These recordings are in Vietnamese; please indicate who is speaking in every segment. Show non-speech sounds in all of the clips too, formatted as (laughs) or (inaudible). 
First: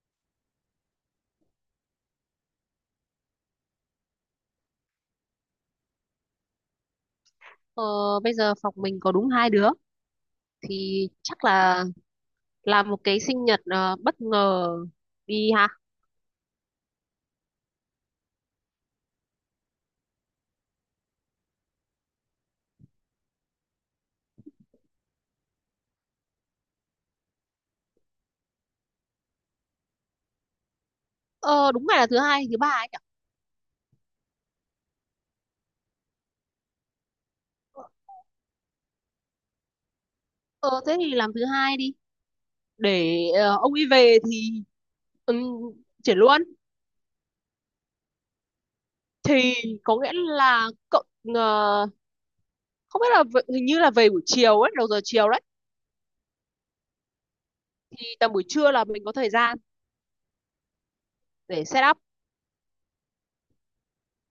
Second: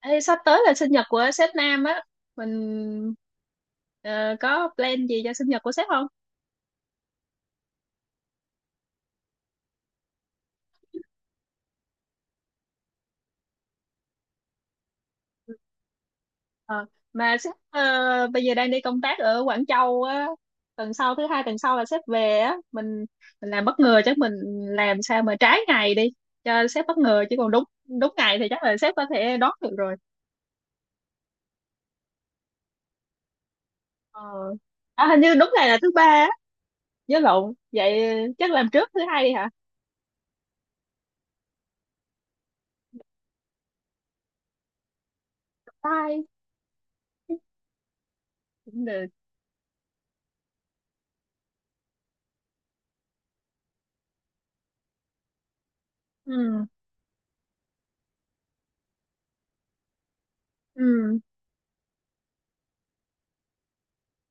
Speaker 1: Ê, sắp tới là sinh nhật của sếp Nam á. Mình có plan gì cho sinh nhật của sếp không?
Speaker 2: Ờ, Bây giờ phòng mình có đúng hai đứa thì chắc là làm một cái sinh nhật bất ngờ đi
Speaker 1: Ừ.
Speaker 2: ha.
Speaker 1: Ờ, mà sếp bây giờ đang đi công tác ở Quảng Châu á. Tuần sau, thứ hai tuần sau là sếp về á. Mình làm bất ngờ, chắc mình làm sao mà trái ngày đi cho sếp bất ngờ, chứ còn đúng đúng ngày thì chắc là sếp có thể đón được rồi.
Speaker 2: Ờ, đúng ngày là thứ hai, thứ ba ấy nhỉ?
Speaker 1: Ờ. À, hình như đúng ngày là thứ ba á, nhớ lộn vậy. Chắc làm trước thứ hai đi hả?
Speaker 2: Ờ, thế thì làm thứ hai đi. Để ông ấy về thì um, chuyển
Speaker 1: Bye.
Speaker 2: luôn.
Speaker 1: Cũng được.
Speaker 2: Thì có nghĩa là cậu ờ, không biết là hình như là về buổi chiều ấy, đầu giờ chiều đấy.
Speaker 1: Ừ.
Speaker 2: Thì tầm buổi trưa là mình có thời gian
Speaker 1: Ừ,
Speaker 2: để set up.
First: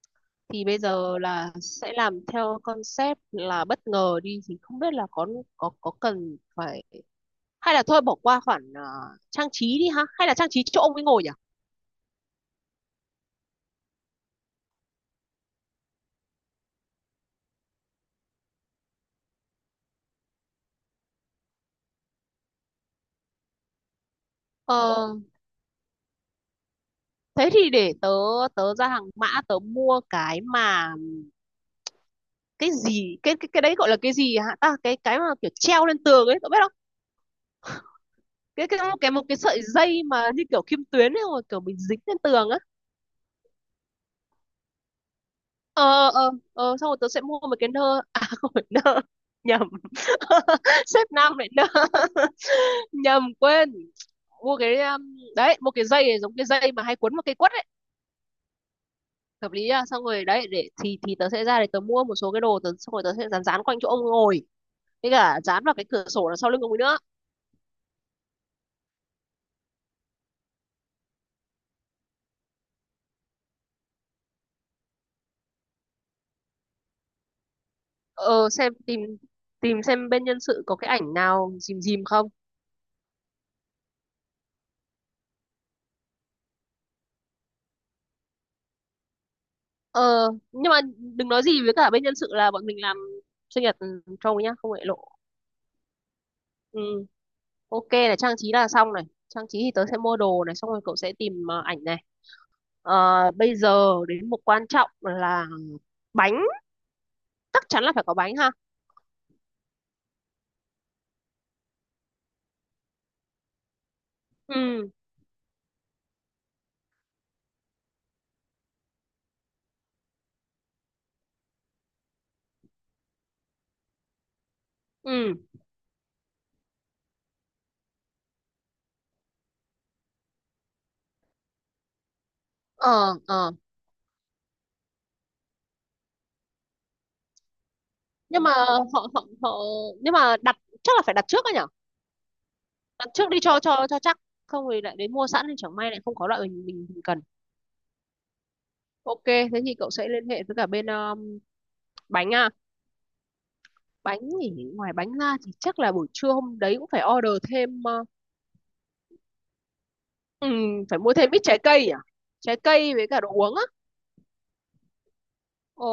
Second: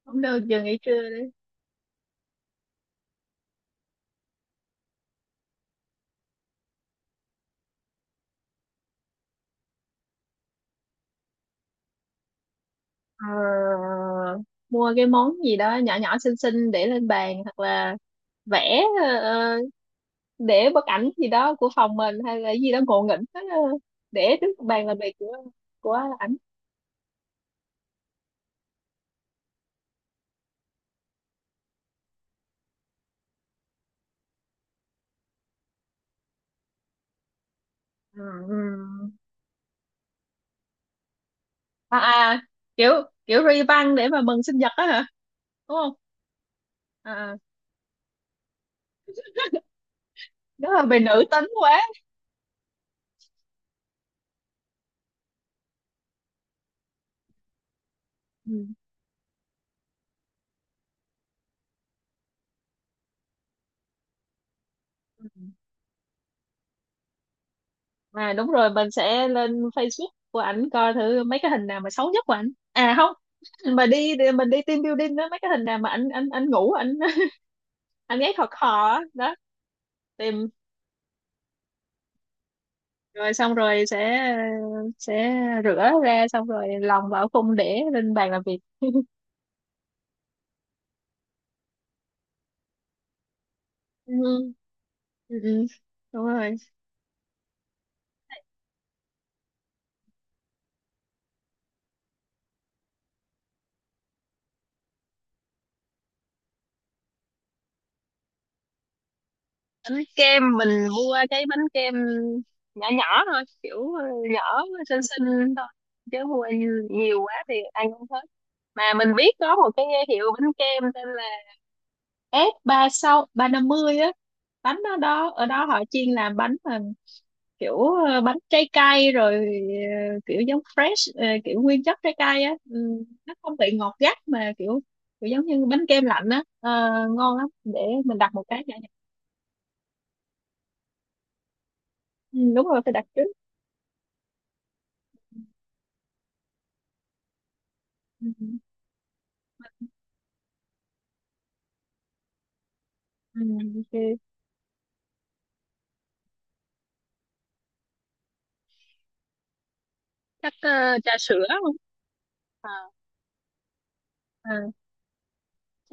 Speaker 1: cũng được, giờ
Speaker 2: Thì
Speaker 1: nghỉ
Speaker 2: bây
Speaker 1: trưa
Speaker 2: giờ
Speaker 1: đấy.
Speaker 2: là sẽ làm theo concept là bất ngờ đi thì không biết là có cần phải hay là thôi bỏ qua khoản trang trí đi ha hay là trang trí chỗ ông ấy ngồi nhỉ?
Speaker 1: Ờ, mua cái món gì đó nhỏ nhỏ xinh xinh để lên bàn, hoặc là vẽ để bức ảnh gì đó của phòng mình hay là gì đó ngộ nghĩnh đó, để trước bàn làm
Speaker 2: ờ,
Speaker 1: việc của của ảnh.
Speaker 2: Thế thì để tớ tớ ra hàng mã tớ mua cái mà cái gì, cái đấy gọi là cái gì hả ta, cái mà kiểu treo lên tường ấy, cậu biết không?
Speaker 1: Ừ.
Speaker 2: cái cái một cái
Speaker 1: Ừ.
Speaker 2: một cái sợi dây mà như kiểu kim tuyến ấy rồi kiểu mình
Speaker 1: À,
Speaker 2: dính lên
Speaker 1: à,
Speaker 2: tường á.
Speaker 1: kiểu kiểu ri băng để mà mừng sinh nhật á hả? Đúng không?
Speaker 2: Ờ Xong rồi tớ sẽ
Speaker 1: À, à.
Speaker 2: mua một cái nơ, à (laughs) không phải nơ, nhầm. (laughs)
Speaker 1: Rất là về
Speaker 2: Sếp
Speaker 1: nữ
Speaker 2: nam
Speaker 1: tính
Speaker 2: lại nơ.
Speaker 1: quá.
Speaker 2: (laughs) Nhầm, quên. Mua cái đấy, mua cái dây giống cái dây mà hay quấn vào cây quất ấy,
Speaker 1: Ừ.
Speaker 2: hợp lý. À xong rồi đấy, để thì tớ sẽ ra để tớ mua một số cái đồ tớ, xong rồi tớ sẽ dán dán quanh chỗ ông ngồi, với cả dán vào cái cửa sổ đằng sau lưng ông ấy nữa.
Speaker 1: À đúng rồi, mình sẽ lên Facebook của ảnh coi thử mấy cái hình nào mà xấu nhất của ảnh. À không, (clears throat) mà đi đi- mình đi team building đó, mấy cái hình nào mà ảnh ảnh ảnh ngủ ảnh (laughs) ảnh ấy khò
Speaker 2: Ờ, xem
Speaker 1: khò á,
Speaker 2: tìm
Speaker 1: đó.
Speaker 2: tìm xem bên nhân
Speaker 1: Tìm.
Speaker 2: sự có cái ảnh nào dìm dìm không.
Speaker 1: Rồi xong rồi sẽ sẽ rửa ra, xong rồi lòng vào khung để lên bàn làm việc (laughs)
Speaker 2: Ờ, nhưng mà đừng nói gì với cả bên nhân sự là bọn mình làm sinh nhật cho ông ấy nhá,
Speaker 1: ừ,
Speaker 2: không để lộ.
Speaker 1: ừ, ừ, đúng rồi.
Speaker 2: Ừ, ok, này trang trí là xong, này trang trí thì tớ sẽ mua đồ này, xong rồi cậu sẽ tìm ảnh này. ờ, Bây giờ đến một quan trọng là bánh, chắc chắn là phải có bánh ha.
Speaker 1: Bánh kem, mình mua cái bánh kem nhỏ nhỏ thôi, kiểu nhỏ
Speaker 2: Ừ.
Speaker 1: xinh xinh thôi, chứ mua nhiều quá thì ăn không hết. Mà mình biết có một cái hiệu bánh kem tên là F3650 á. Bánh ở đó,
Speaker 2: Ừ.
Speaker 1: họ chuyên làm bánh mà kiểu bánh trái cây, rồi kiểu giống fresh, kiểu nguyên chất trái cây á. Ừ,
Speaker 2: Ờ.
Speaker 1: nó
Speaker 2: Ờ.
Speaker 1: không bị ngọt gắt mà kiểu kiểu giống như bánh kem lạnh á. Ờ, ngon lắm, để mình đặt một
Speaker 2: Nhưng mà
Speaker 1: cái nhỏ nhỏ.
Speaker 2: họ họ họ nhưng mà đặt, chắc là phải đặt trước á nhở.
Speaker 1: Ừ, đúng rồi, phải đặt
Speaker 2: Đặt
Speaker 1: trước.
Speaker 2: trước đi cho chắc, không thì lại đến mua sẵn thì chẳng may lại không có loại mình cần.
Speaker 1: Ừ.
Speaker 2: Ok, thế thì cậu sẽ liên hệ với cả bên bánh à.
Speaker 1: Ừ, ok.
Speaker 2: Bánh thì ngoài bánh ra thì chắc là buổi trưa hôm đấy cũng phải order thêm
Speaker 1: Chắc
Speaker 2: phải
Speaker 1: trà
Speaker 2: mua thêm ít
Speaker 1: sữa
Speaker 2: trái
Speaker 1: không?
Speaker 2: cây à, trái
Speaker 1: À,
Speaker 2: cây với cả đồ uống á.
Speaker 1: à,
Speaker 2: ờ,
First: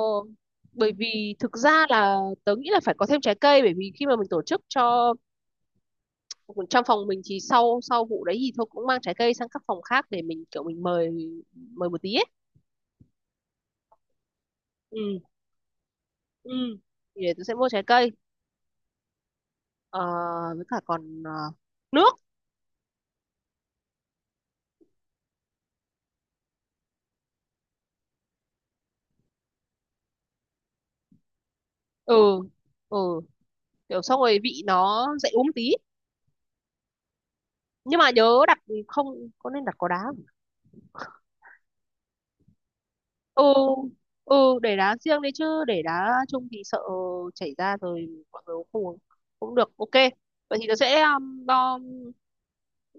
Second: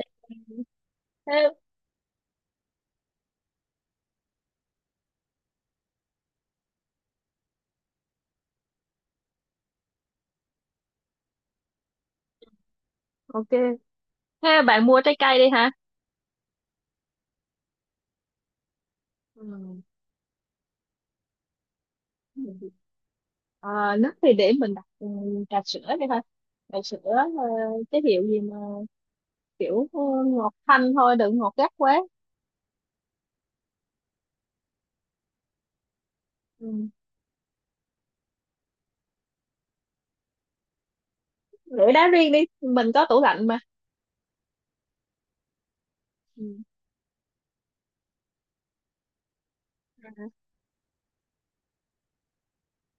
Speaker 2: Bởi vì
Speaker 1: thế,
Speaker 2: thực ra là tớ nghĩ là phải có thêm trái cây, bởi vì khi mà mình tổ chức cho trong phòng mình thì sau sau vụ đấy thì thôi cũng mang trái cây sang các phòng khác để mình kiểu mình mời, một tí ấy.
Speaker 1: ok. Thế bạn mua
Speaker 2: Ừ.
Speaker 1: trái cây đi hả?
Speaker 2: Ừ, thì để tôi sẽ mua trái cây.
Speaker 1: Ừ.
Speaker 2: Ờ, với cả còn nước.
Speaker 1: À, nước thì để mình đặt trà sữa đi thôi. Trà sữa cái hiệu gì mà kiểu ngọt thanh thôi, đừng ngọt gắt quá.
Speaker 2: Ừ. Ừ, kiểu xong rồi vị nó dậy uống tí.
Speaker 1: Ừ.
Speaker 2: Nhưng mà nhớ đặt không, có nên đặt có đá không?
Speaker 1: Để đá riêng đi, mình có tủ
Speaker 2: Ừ.
Speaker 1: lạnh mà.
Speaker 2: Ừ, để đá riêng đấy, chứ để đá chung
Speaker 1: Ừ.
Speaker 2: thì sợ chảy ra rồi mọi người không uống cũng được. Ok, vậy thì nó sẽ lo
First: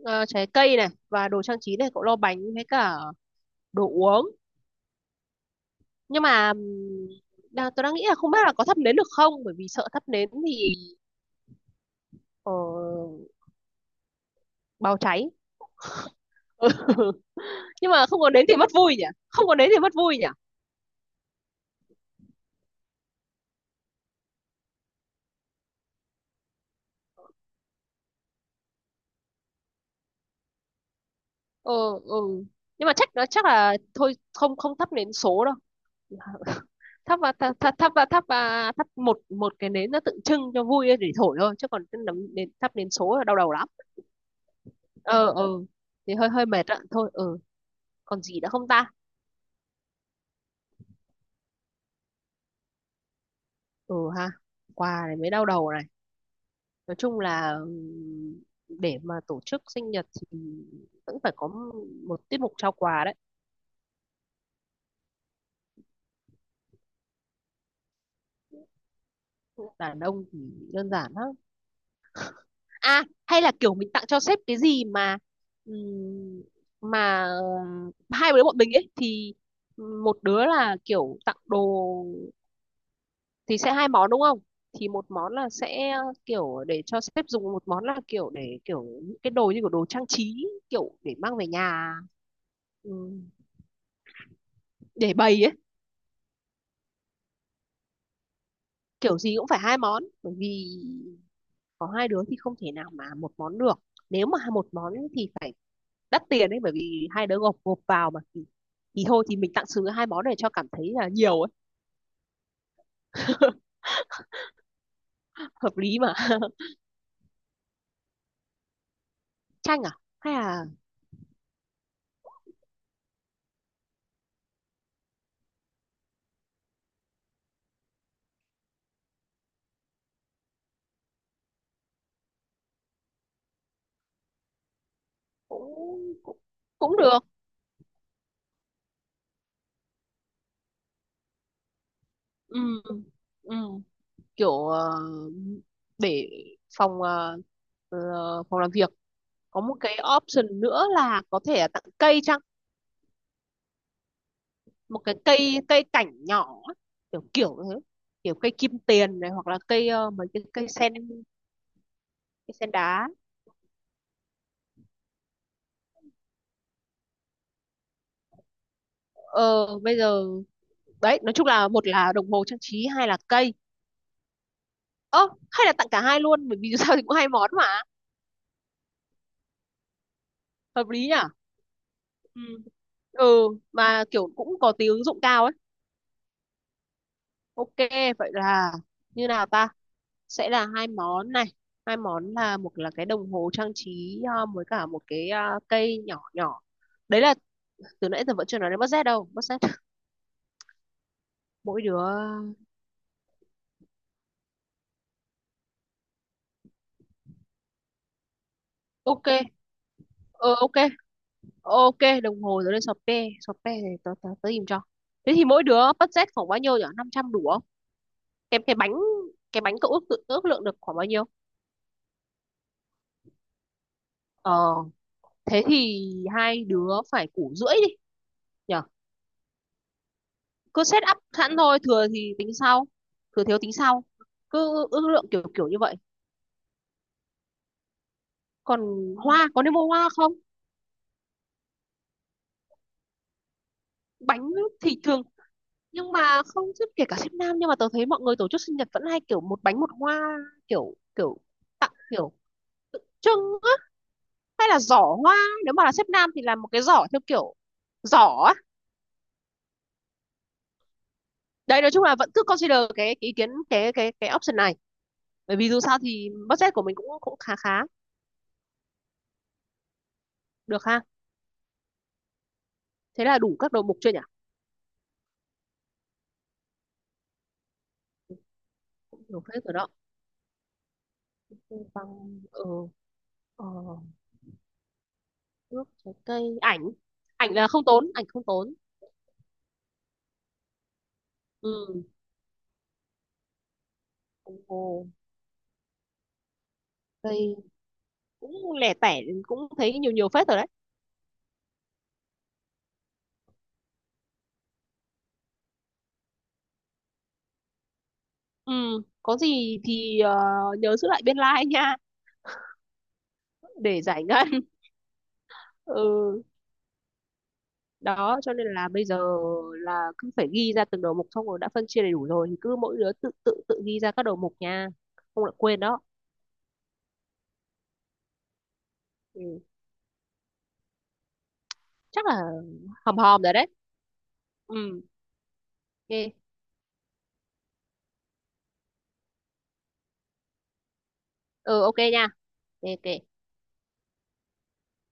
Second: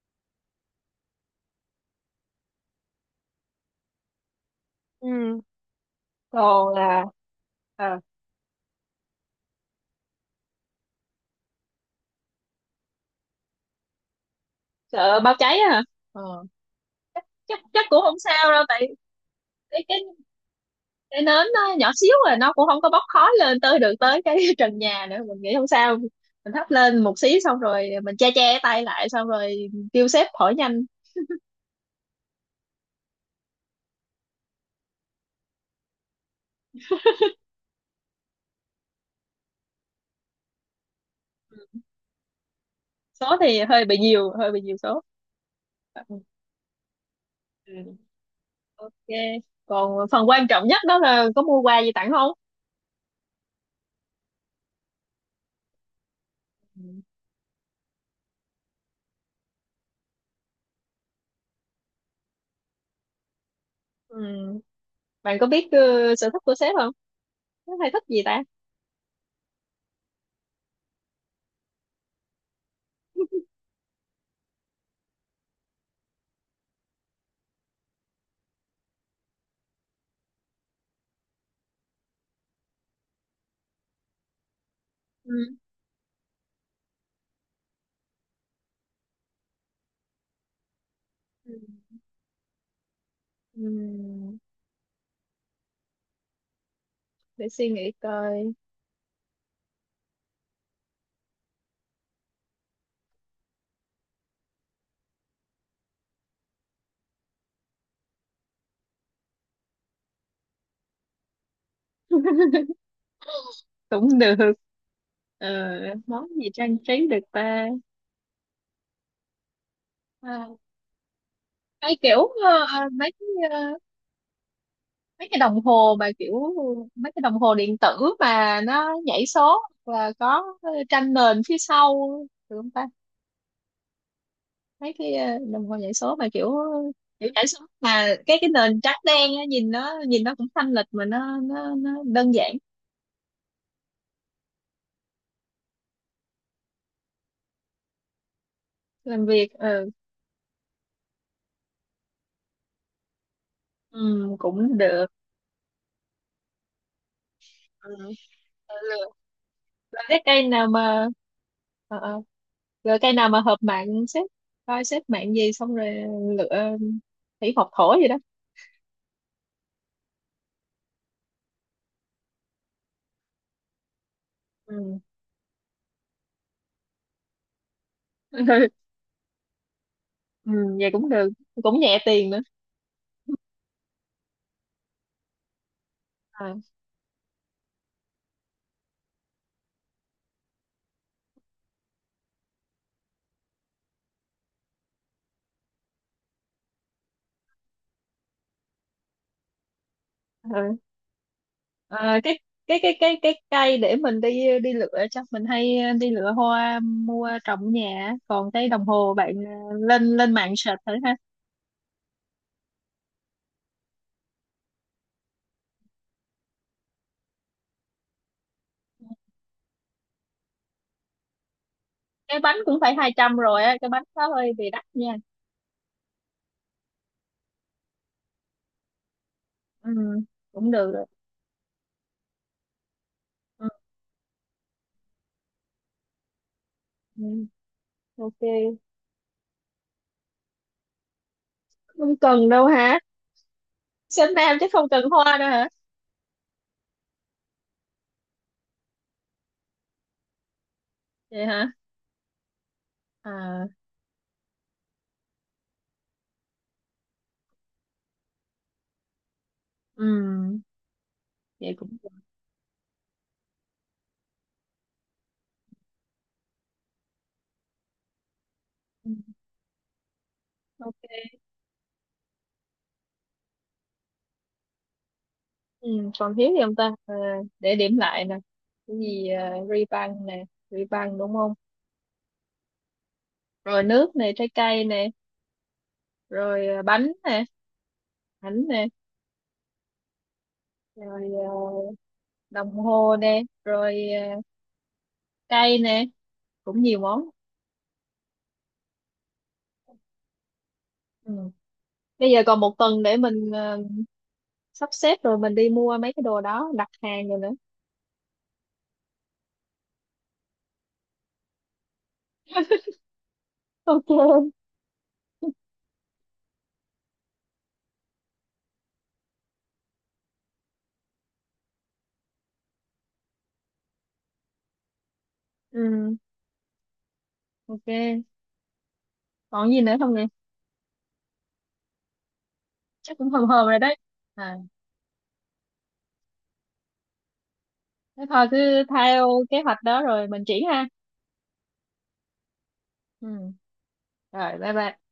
Speaker 2: ờ, trái cây này và đồ trang trí này, cậu lo bánh với cả đồ uống.
Speaker 1: Ừ.
Speaker 2: Nhưng mà
Speaker 1: Còn là,
Speaker 2: tôi đang
Speaker 1: à,
Speaker 2: nghĩ là không biết là có thắp nến được không, bởi vì sợ thắp nến thì ờ, báo
Speaker 1: sợ
Speaker 2: cháy.
Speaker 1: bao cháy á hả? Ờ.
Speaker 2: (laughs)
Speaker 1: Chắc chắc
Speaker 2: Nhưng
Speaker 1: cũng
Speaker 2: mà
Speaker 1: không
Speaker 2: không có nến
Speaker 1: sao
Speaker 2: thì
Speaker 1: đâu,
Speaker 2: mất
Speaker 1: tại
Speaker 2: vui nhỉ, không có nến thì
Speaker 1: cái
Speaker 2: mất vui nhỉ.
Speaker 1: cái nến nó nhỏ xíu, rồi nó cũng không có bốc khói lên tới được tới cái (laughs) trần nhà nữa, mình nghĩ không sao. Mình thắp lên một xí, xong rồi mình che che tay lại, xong rồi kêu sếp hỏi nhanh.
Speaker 2: Ừ, ừ. Nhưng mà chắc nó chắc là thôi không, không thắp nến số đâu. Thắp và thắp thắp thắp và thắp và thắp một một cái nến nó tượng trưng cho vui để thổi thôi, chứ còn cái nến, thắp nến số là
Speaker 1: Số
Speaker 2: đau đầu
Speaker 1: thì
Speaker 2: lắm.
Speaker 1: hơi bị nhiều, hơi bị nhiều số.
Speaker 2: Ờ ờ. Thì
Speaker 1: Ừ.
Speaker 2: hơi hơi mệt ạ, thôi ờ.
Speaker 1: Ừ.
Speaker 2: Còn gì nữa không ta?
Speaker 1: Ok, còn phần quan trọng nhất đó là có mua quà gì tặng không?
Speaker 2: Ừ ha, quà này mới đau đầu này.
Speaker 1: Ừ.
Speaker 2: Nói chung là để mà tổ chức sinh nhật thì vẫn phải có một tiết mục trao quà đấy.
Speaker 1: Ừ. Bạn có biết sở thích của sếp không? Nó hay thích gì ta?
Speaker 2: Đàn ông thì đơn giản lắm. À hay là kiểu mình tặng cho sếp cái gì ừm, mà hai đứa bọn mình ấy thì một đứa là kiểu tặng đồ thì sẽ hai món đúng không, thì một món
Speaker 1: Ừ.
Speaker 2: là sẽ kiểu để cho sếp dùng, một món là kiểu để kiểu những cái đồ như kiểu đồ trang trí kiểu để mang về
Speaker 1: Ừ.
Speaker 2: nhà, ừm,
Speaker 1: Ừ.
Speaker 2: để bày ấy.
Speaker 1: Để suy nghĩ coi.
Speaker 2: Kiểu gì cũng phải hai món bởi vì có hai đứa thì không thể nào mà một món được, nếu mà một món thì phải đắt tiền ấy, bởi vì hai đứa gộp gộp vào mà thì thôi thì mình tặng sứ hai món để cho cảm thấy là nhiều ấy. (laughs)
Speaker 1: Cũng được. Ờ,
Speaker 2: Hợp lý mà.
Speaker 1: món gì
Speaker 2: (laughs)
Speaker 1: trang trí được ta?
Speaker 2: Chanh à, hay là
Speaker 1: Hay kiểu ờ, mấy cái, mấy cái đồng hồ mà kiểu mấy cái đồng hồ điện tử mà nó nhảy số và có tranh nền phía sau, được không ta? Mấy cái đồng
Speaker 2: cũng
Speaker 1: hồ nhảy số mà
Speaker 2: cũng,
Speaker 1: kiểu
Speaker 2: cũng được.
Speaker 1: kiểu nhảy số mà cái nền trắng đen á, nhìn nó, cũng thanh lịch mà nó đơn giản.
Speaker 2: Ừ, ừ. Kiểu để phòng ờ, phòng làm việc.
Speaker 1: Làm việc.
Speaker 2: Có một
Speaker 1: Ừ,
Speaker 2: cái option nữa là có thể là tặng cây chăng,
Speaker 1: ừ cũng
Speaker 2: một
Speaker 1: được.
Speaker 2: cái cây cây cảnh nhỏ kiểu kiểu thế,
Speaker 1: Ừ.
Speaker 2: kiểu cây
Speaker 1: Ừ.
Speaker 2: kim tiền này hoặc là cây
Speaker 1: Rồi cái
Speaker 2: mấy cái
Speaker 1: cây nào
Speaker 2: cây sen,
Speaker 1: mà ờ, ờ.
Speaker 2: cây sen
Speaker 1: Rồi
Speaker 2: đá.
Speaker 1: cây nào mà hợp mạng xếp, coi xếp mạng gì xong rồi lựa thủy học thổ gì đó.
Speaker 2: Ờ bây giờ đấy, nói chung là một là đồng hồ trang trí, hai là cây.
Speaker 1: Ừ.
Speaker 2: Ơ hay là tặng cả hai luôn, bởi vì (laughs) dù sao thì cũng hai món mà,
Speaker 1: (laughs) Ừ,
Speaker 2: hợp
Speaker 1: vậy
Speaker 2: lý
Speaker 1: cũng
Speaker 2: nhỉ.
Speaker 1: được, cũng nhẹ tiền nữa.
Speaker 2: Ừ. Ừ, mà kiểu cũng có tí ứng dụng cao ấy.
Speaker 1: À,
Speaker 2: Ok, vậy là như nào ta, sẽ là hai món này, hai món là một là cái đồng hồ trang trí với cả một cái cây nhỏ nhỏ. Đấy là từ nãy giờ vẫn chưa nói đến budget đâu, budget mỗi đứa.
Speaker 1: à, cái cây để mình đi đi lựa, chắc mình hay đi lựa hoa mua trồng ở nhà á. Còn cái đồng hồ
Speaker 2: Ok.
Speaker 1: bạn lên lên mạng
Speaker 2: Ờ ok.
Speaker 1: search thử ha.
Speaker 2: Ok, đồng hồ rồi lên sọt pe sọt thì tớ tớ tớ tìm cho. Thế thì mỗi đứa budget khoảng bao nhiêu nhỉ, 500 đủ không? Cái bánh, cái bánh cậu ước tự ước lượng được khoảng bao nhiêu?
Speaker 1: Cái bánh cũng phải 200 rồi á, cái bánh đó
Speaker 2: Ờ,
Speaker 1: hơi bị đắt nha.
Speaker 2: thế thì hai đứa phải củ rưỡi đi nhỉ.
Speaker 1: Ừ, cũng
Speaker 2: Cứ
Speaker 1: được
Speaker 2: set
Speaker 1: rồi.
Speaker 2: up sẵn thôi, thừa thì tính sau, thừa thiếu
Speaker 1: Ừ,
Speaker 2: tính sau, cứ ước lượng kiểu kiểu như vậy.
Speaker 1: ừ, ok.
Speaker 2: Còn hoa, có nên mua hoa không?
Speaker 1: Không cần đâu hả? Sinh
Speaker 2: Bánh
Speaker 1: nam chứ không
Speaker 2: thì
Speaker 1: cần
Speaker 2: thường,
Speaker 1: hoa nữa hả?
Speaker 2: nhưng mà không, chứ kể cả sếp nam nhưng mà tớ thấy mọi người tổ chức sinh nhật vẫn hay kiểu một bánh một hoa, kiểu kiểu
Speaker 1: Vậy hả?
Speaker 2: tặng kiểu trưng
Speaker 1: À,
Speaker 2: á, hay là giỏ hoa, nếu mà là sếp nam thì làm một cái giỏ theo kiểu giỏ á.
Speaker 1: ừm, vậy
Speaker 2: Đấy nói
Speaker 1: cũng
Speaker 2: chung
Speaker 1: được.
Speaker 2: là vẫn cứ consider cái ý kiến cái option này, bởi vì dù sao thì budget của mình cũng cũng khá khá
Speaker 1: Ừm,
Speaker 2: được ha.
Speaker 1: ok.
Speaker 2: Thế là đủ các đầu mục chưa nhỉ?
Speaker 1: Còn thiếu gì không ta? Ờ, để điểm lại nè. Cái
Speaker 2: Cũng
Speaker 1: gì?
Speaker 2: đủ hết rồi
Speaker 1: Ri
Speaker 2: đó.
Speaker 1: băng nè, ri băng đúng không?
Speaker 2: Bằng ờ. Ờ.
Speaker 1: Rồi nước nè, trái cây nè.
Speaker 2: Nước trái cây,
Speaker 1: Rồi
Speaker 2: ảnh.
Speaker 1: bánh nè,
Speaker 2: Ảnh là không tốn, ảnh không
Speaker 1: bánh
Speaker 2: tốn.
Speaker 1: nè. Rồi
Speaker 2: Ừ.
Speaker 1: đồng hồ nè. Rồi ờ,
Speaker 2: Đồng hồ.
Speaker 1: cây nè, cũng nhiều món.
Speaker 2: Cây. Cũng lẻ tẻ, cũng thấy nhiều nhiều phết rồi đấy.
Speaker 1: Ừm, bây giờ còn một tuần để mình sắp xếp, rồi mình đi mua mấy cái đồ đó, đặt hàng rồi nữa.
Speaker 2: Ừ, có gì thì nhớ giữ lại biên lai nha, để
Speaker 1: Ok.
Speaker 2: giải ngân. (laughs) Ừ, đó cho nên là bây giờ là cứ phải ghi ra từng đầu mục, xong rồi đã phân chia đầy đủ rồi thì cứ mỗi đứa tự tự tự ghi ra các đầu mục nha, không lại quên đó.
Speaker 1: Ừm, ok,
Speaker 2: Ừ.
Speaker 1: còn gì nữa không nhỉ?
Speaker 2: Chắc là
Speaker 1: Chắc
Speaker 2: hòm
Speaker 1: cũng
Speaker 2: hòm
Speaker 1: hòm
Speaker 2: rồi
Speaker 1: hòm
Speaker 2: đấy.
Speaker 1: rồi đấy. À,
Speaker 2: Ừ, ok.
Speaker 1: thế thôi cứ theo kế hoạch đó rồi mình triển ha.
Speaker 2: Ừ, ok nha. Ok ok.
Speaker 1: Ừ, rồi bye bye.